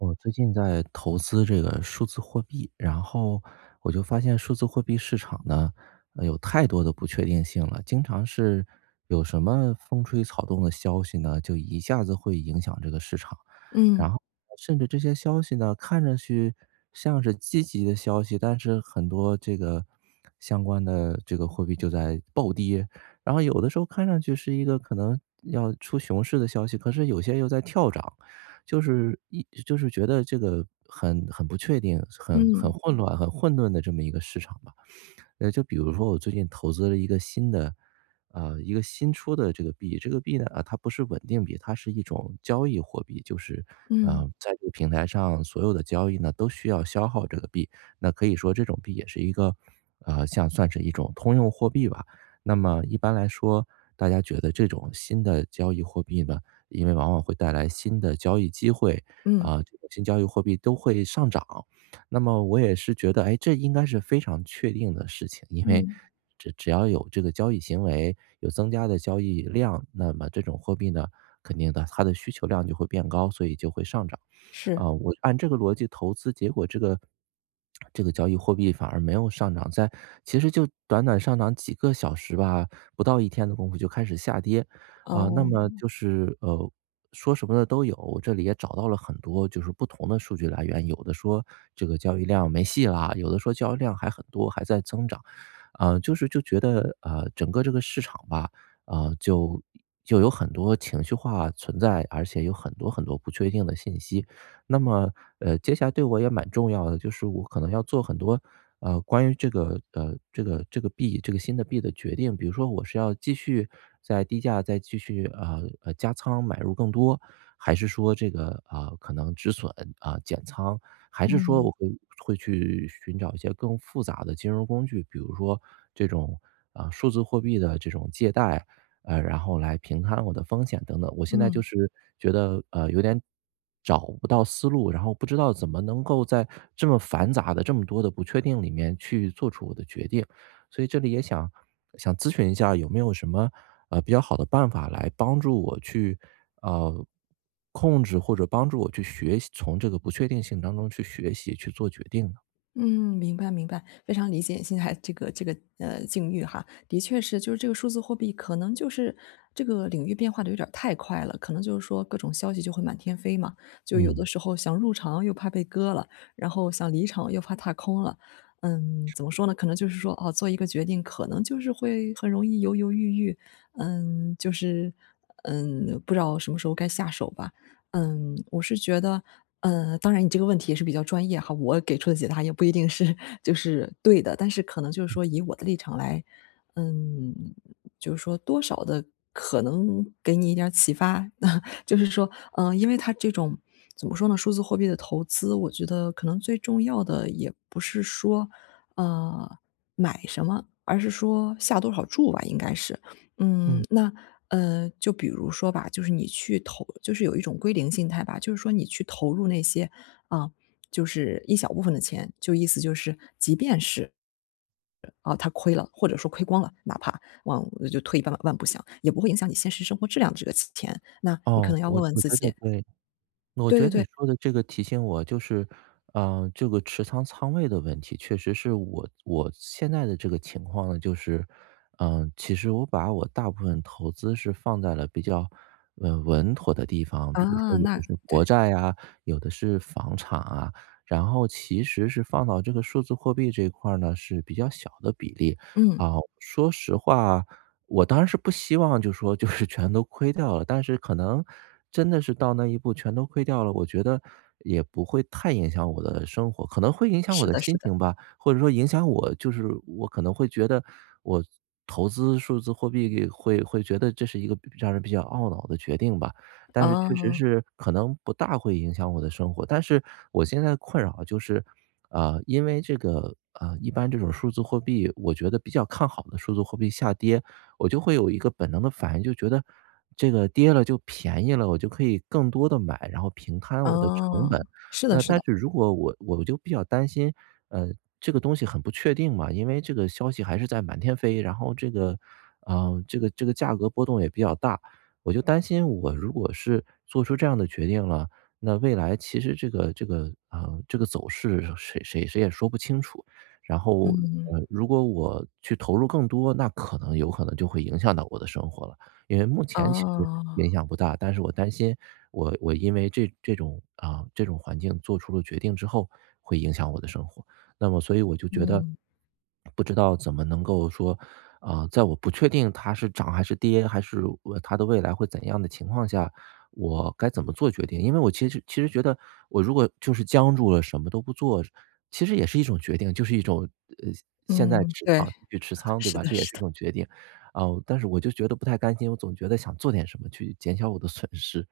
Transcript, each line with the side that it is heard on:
right: 我最近在投资这个数字货币，然后我就发现数字货币市场呢，呃，有太多的不确定性了，经常是有什么风吹草动的消息呢，就一下子会影响这个市场，然
left: 嗯。
right: 后甚至这些消息呢，看上去像是积极的消息，但是很多这个相关的这个货币就在暴跌，然后有的时候看上去是一个可能要出熊市的消息，可是有些又在跳涨。就是一就是觉得这个很很不确定，很很
left: 嗯。
right: 混乱、很混沌的这么一个市场吧。呃，就比如说我最近投资了一个新的呃，一个新出的这个币，这个币呢，啊，它不是稳定币，它是一种交易货币，就是，
left: 嗯。
right: 呃，在这个平台上所有的交易呢都需要消耗这个币，那可以说这种币也是一个，呃，像算是一种通用货币吧，那么一般来说，大家觉得这种新的交易货币呢，因为往往会带来新的交易机会，
left: 嗯。
right: 啊，这个新交易货币都会上涨，那么我也是觉得，诶，这应该是非常确定的事情，因为
left: 嗯。
right: 只只要有这个交易行为，有增加的交易量，那么这种货币呢，肯定的它的需求量就会变高，所以就会上涨。
left: 是。
right: 啊，我按这个逻辑投资结果这个这个交易货币反而没有上涨，在其实就短短上涨几个小时吧，不到一天的功夫就开始下跌，啊，那么
left: 哦。
right: 就是，呃，说什么的都有，这里也找到了很多就是不同的数据来源，有的说这个交易量没戏啦，有的说交易量还很多，还在增长。呃，就是就觉得，呃，整个这个市场吧，啊，就就有很多情绪化存在，而且有很多很多不确定的信息，那么，呃，接下来对我也蛮重要的，就是我可能要做很多，呃，关于这个呃，这个这个币，这个新的币的决定，比如说我是要继续在低价再继续，呃呃，加仓买入更多，还是说这个，啊，可能止损，啊，减仓，还是说
left: 嗯。
right: 我会去寻找一些更复杂的金融工具，比如说这种，嗯，数字货币的这种借贷，呃，然后来平摊我的风险等等。我现在就
left: 嗯。
right: 是觉得，呃，有点找不到思路，然后不知道怎么能够在这么繁杂的，这么多的不确定里面去做出我的决定。所以这里也想想咨询一下有没有什么，呃，比较好的办法来帮助我去，呃，控制或者帮助我去学习从这个不确定性当中去学习，去做决定呢？
left: 嗯，明白，明白，非常理解你现在 这个这个，呃，境遇哈，的确是就是这个数字货币可能就是这个领域变化地有点儿太快了，可能就是说各种消息就会满天飞嘛，就有的
right: 嗯。
left: 时候想入场又怕被割了，然后想离场又怕踏空了。嗯，
right: 是
left: 怎么
right: 的。
left: 说呢，可能就是说，哦，做一个决定可能就是会很容易犹犹豫豫，嗯，就是，嗯，不知道什么时候该下手吧。嗯，我是觉得，嗯，当然你这个问题也是比较专业哈，我给出的解答也不一定是就是对的，但是可能就是
right: 嗯。
left: 说以我的立场来嗯，就是说多少地可能给你一点儿启发？就是说，嗯，因为它这种怎么说呢，数字货币的投资，我觉得可能最重要的也不是说，呃，买什么，而是说下多少注吧应该是，嗯。
right: 嗯。
left: 那，呃，就比如说吧，就是你去投就是有一种归零心态吧，就是说你去投入那些，啊，就是一小部分的钱，就意思就是即便是呃，啊，它亏了，或者说亏光了，哪怕往就退一万步想，也不会影响你现实生活质量的这个钱，那你可
right: 哦，
left: 能要问
right: 我
left: 问
right: 我
left: 自
right: 觉得
left: 己。
right: 对，我
left: 对
right: 觉
left: 对
right: 得你
left: 对。
right: 说的这个提醒我就是，呃，这个持仓仓位的问题，确实是我我现在的这个情况呢，就是，呃，其实我把我大部分投资是放在了比较稳稳妥的地方，比如说
left: 啊，
right: 有
left: 那
right: 的是国
left: 对。
right: 债呀，有的是房产啊，然后其实是放到这个数字货币这一块儿呢是比较小的比例。啊，
left: 嗯。
right: 说实话，我当然是不希望就是说就是全都亏掉了，但是可能，真的是到那一步全都亏掉了，我觉得也不会太影响我的生活，可能会影响我
left: 是
right: 的
left: 的是
right: 心
left: 的。
right: 情吧，或者说影响我，就是我可能会觉得我投资数字货币会会觉得这是一个比让人比较懊恼的决定吧，但是确实
left: 哦。
right: 是可能不大会影响我的生活。但是我现在困扰就是，呃，因为这个，呃，一般这种数字货币我觉得比较看好的数字货币下跌，我就会有一个本能的反应就觉得这个跌了就便宜了，我就可以更多地买，然后平摊我的成本。
left: 嗯，是的
right: 那
left: 是
right: 但
left: 的。
right: 是如果我我就比较担心，呃，这个东西很不确定嘛，因为这个消息还是在满天飞，然后这个，啊，这个这个价格波动也比较大，我就担心我如果是做出这样的决定了，那未来其实这个这个，呃，这个走势谁谁谁也说不清楚，然后，
left: 嗯。
right: 呃，如果我去投入更多，那可能有可能就会影响到我的生活了。因为目前其实影
left: 哦。
right: 响不大，但是我担心我我因为这这种啊，这种环境做出了决定之后，会影响我的生活。那么所以我就觉得
left: 嗯。
right: 不知道怎么能够说，呃，在我不确定它是涨还是跌，还是它的未来会怎样的情况下，我该怎么做决定？因为我其实其实觉得我如果就是僵住了什么都不做，其实也是一种决定，就是一种，呃，现在
left: 嗯，对，
right: 仓持继续 仓对
left: 是
right: 吧，
left: 的
right: 这也
left: 是
right: 是一
left: 的。
right: 种决定。啊，但是我就觉得不太甘心，我总觉得想做点什么去减小 我的损失。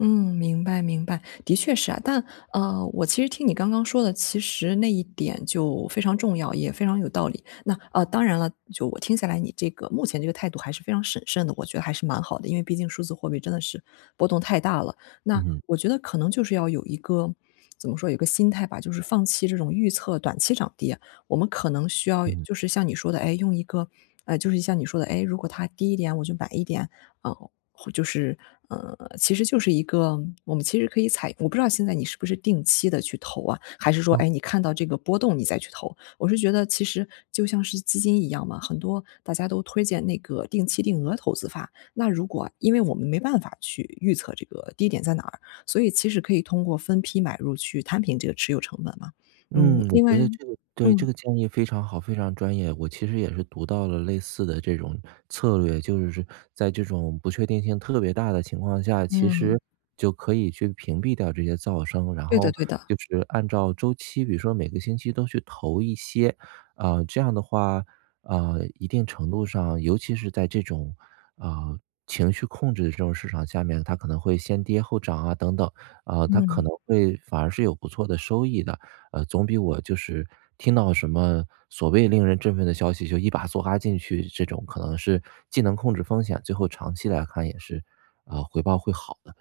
left: 嗯，明白明白。的确是啊，但呃，我其实听你刚刚说的，其实那一点就非常重要，也非常有道理。那呃，当然了，就我听下来你这个目前这个态度还是非常审慎的，我觉得还是蛮好的，因为毕竟数字货币真的是波动太大了。那
right: 嗯。
left: 我觉得可能就是要有一个怎么说有一个心态吧，就是放弃这种预测短期涨跌，我们可能需要
right: 嗯。
left: 就是像你说的，诶，用一个，呃，就是像你说的，诶，如果它低一点我就买一点，呃，或就是呃，其实就是一个我们其实可以采用我不知道现在你是不是定期地去投啊，还是说，哎，你
right: 嗯。
left: 看到这个波动你再去投。我是觉得其实就像是基金一样嘛，很多大家都推荐那个定期定额投资法，那如果因为我们没办法去预测这个低点在哪儿，所以其实可以通过分批买入去摊平这个持有成本嘛，嗯，
right: 嗯，我
left: 另外
right: 觉得这个对，这个
left: 嗯。
right: 建议非常好，非常专业。我其实也是读到了类似的这种策略，就是在这种不确定性特别大的情况下，其
left: 嗯。
right: 实就可以去屏蔽掉这些噪声，然
left: 对的
right: 后
left: 对的。
right: 就是按照周期，比如说每个星期都去投一些。呃，这样的话，呃，一定程度上，尤其是在这种，啊，情绪控制这种市场下面，它可能会先跌后涨啊，等等，啊，它可
left: 嗯。
right: 能会反而是有不错的收益的，呃，总比我就是听到什么所谓令人振奋的消息，就一把梭哈进去这种，可能是既能控制风险，最后长期来看也是，呃，回报会好的。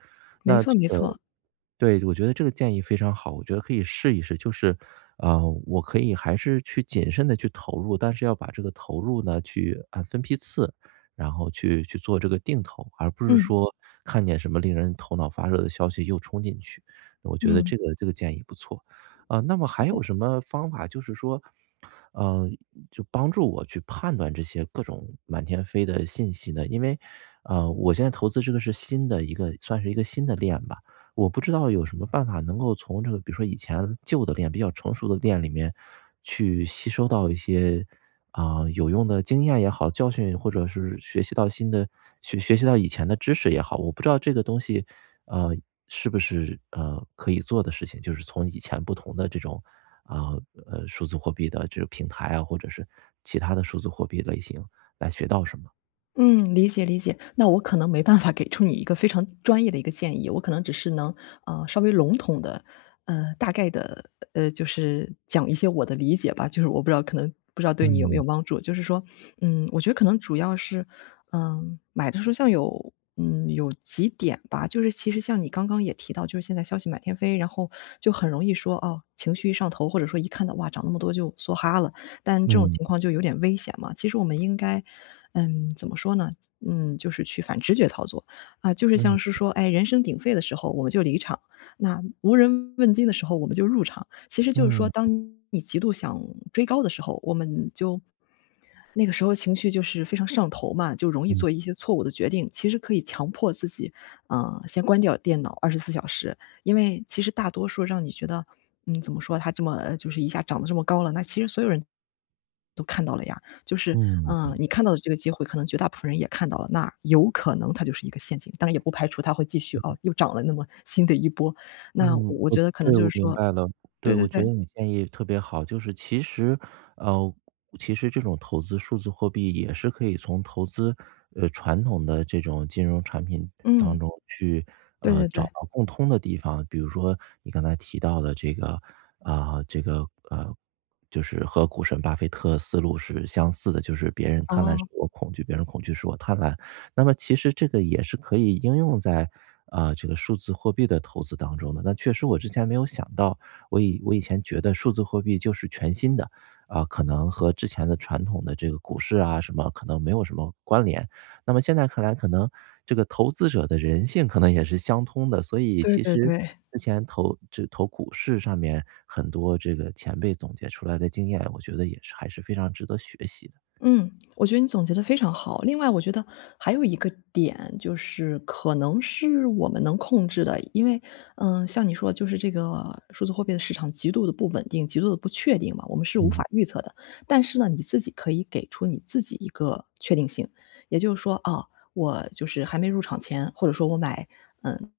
left: 没
right: 那
left: 错
right: 这
left: 没
right: 个
left: 错。
right: 对，我觉得这个建议非常好，我觉得可以试一试，就是，呃，我可以还是去谨慎地去投入，但是要把这个投入呢去按分批次，然后去去做这个定投，而不是
left: 嗯。
right: 说看见什么令人头脑发热的消息又冲进去，我觉得
left: 嗯。
right: 这个这个建议不错。呃，那么
left: 是
right: 还有
left: 的。
right: 什么方法就是说呃，就帮助我去判断这些各种满天飞的信息呢？因为，呃，我现在投资这个是新的一个算是一个新的链吧，我不知道有什么办法能够从这个比如说以前旧的链，比较成熟的链里面去吸收到一些，呃，有用的经验也好，教训或者是学习到新的，学学习到以前的知识也好，我不知道这个东西，呃，是不是，呃，可以做的事情，就是从以前不同的这种，啊，呃，数字货币的这个平台啊，或者是其它的数字货币类型来学到什么。
left: 嗯，理解理解。那我可能没办法给出你一个非常专业的一个建议。我可能只是能，呃，稍微笼统地，呃，大概地呃，就是讲一些我的理解吧，就是我不知道可能不知道对你有没有
right: 嗯。
left: 帮助。就是说，嗯，我觉得可能主要是呃，买的时候像有嗯，有几点吧。就是其实像你刚刚也提到，就是现在消息满天飞，然后就很容易说，哦，情绪一上头或者说一看到，哇，涨那么多就梭哈了。但这种
right: 嗯。
left: 情况就有点危险嘛，其实我们应该嗯，怎么说呢怎嗯，就是去反直觉操作。啊，就是像
right: 嗯。
left: 是说，哎，人声鼎沸的时候我们就离场，那无人问津的时候我们就入场。其实就是说，
right: 嗯。
left: 当你极度想追高的时候，我们就那个时候情绪就是非常上头嘛，就容易
right: 嗯。
left: 做一些错误的决定。其实可以强迫自己，啊，先关掉电脑24小时。因为其实大多数让你觉得嗯，怎么说它这么呃，就是一下涨得这么高了，那其实所有人，都看到了呀。就是，
right: 嗯，
left: 啊，
right: 嗯。
left: 你看到的这个机会，可能绝大部分人也看到了。那有可能它就是一个陷阱。当然也不排除它会继续
right: 嗯。
left: 哦，又涨了那么新的一波。那我
right: 嗯，
left: 我
right: 我
left: 觉得可能
right: 对，
left: 就
right: 我
left: 是
right: 明
left: 说
right: 白了。对，
left: 对对
right: 我觉
left: 对。
right: 得你建议特别好。就是其实呃，其实这种投资数字货币也是可以从投资呃，传统的这种金融产品的当
left: 嗯。
right: 中去，
left: 对
right: 呃，
left: 对
right: 找
left: 对。
right: 到共通的地方。比如说，你刚才提到的这个啊，这个呃，就是和股神巴菲特思路是相似的，就是别人贪婪时
left: 哦。
right: 我恐惧，别人恐惧时我贪婪。那么其实这个也是可以应用在，呃，这个数字货币的投资当中的。那确实我之前没有想到。我以我以前觉得数字货币就是全新的，啊，可能和之前的传统的这个股市啊什么，可能没有什么关联。那么现在看来可能这个投资者的人性可能也是相通的，所以
left: 对
right: 其
left: 对
right: 实
left: 对。
right: 之前投就投股市上面，很多这个前辈总结出来的经验，我觉得也是还是非常值得学习的。
left: 嗯，我觉得你总结得非常好。另外我觉得还有一个点就是可能是我们能控制的。因为呃，像你说的，就是这个数字货币的市场极度地不稳定、极度地不确定嘛，我们是无
right: 嗯。
left: 法预测的。但是呢，你自己可以给出你自己一个确定性，也就是说：“啊，我就是还没入场前，或者说我买嗯，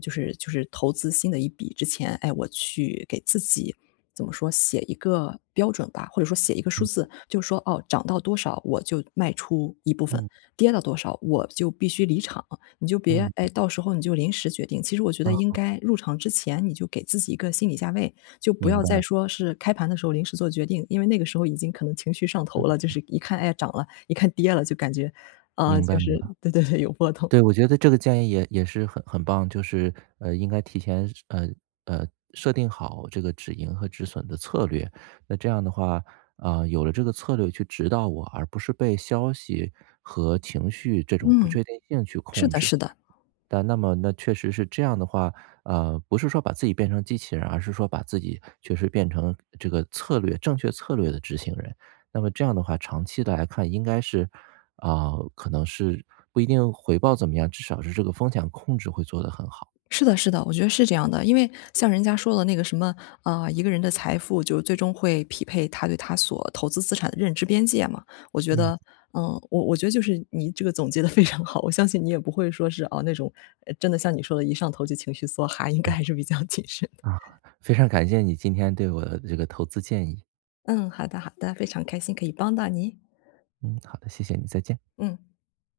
left: 就是就是投资新的一笔之前，哎，我去给自己怎么说写一个标准吧，或者说写一个数
right: 嗯。
left: 字，就说，哦，涨到多少我就卖出一部分，
right: 嗯。
left: 跌到多少我就必须离场。“你就别
right: 嗯。
left: 哎，到时候你就临时决定，其实我觉得应
right: 嗯。
left: 该入场之前你就给自己一个心理价位，就不
right: 明
left: 要再
right: 白。
left: 说是开盘的时候临时做决定。因为那个时候已经可能情绪上头了，就
right: 嗯。
left: 是一看，“哎，涨了”，一看“跌了”，就感觉啊，
right: 明
left: 就
right: 白明
left: 是
right: 白。
left: 对对对，有波动。
right: 对，我觉得这个建议也也是很很棒。就是呃，应该提前设呃，呃，设定好这个止盈和止损的策略。那这样的话，呃，有了这个策略去指导我，而不是被消息和情绪这种不
left: 嗯，
right: 确定性去
left: 是
right: 控
left: 的
right: 制。
left: 是的。
right: 但那么那确实是这样的话呃，不是说把自己变成机器人，而是说把自己确实变成个这个策略正确策略的执行人。那么这样的话长期地来看应该是啊，可能是不一定回报怎么样，至少是这个风险控制会做得很好。
left: 是的是的，我觉得是这样的。因为像人家说的那个什么呃，一个人的财富就最终会匹配他对他所投资资产的认知边界嘛。我觉
right: 嗯。
left: 得嗯，我我觉得就是你这个总结得非常好，我相信你也不会说，是啊，那种呃，真的像你说的，一上头就情绪梭哈，应该还是比较谨慎的。
right: 啊，非常感谢你今天对我的这个投资建议。
left: 嗯，好的好的，非常开心可以帮到您。
right: 嗯，好的，谢谢你，再见。
left: 嗯。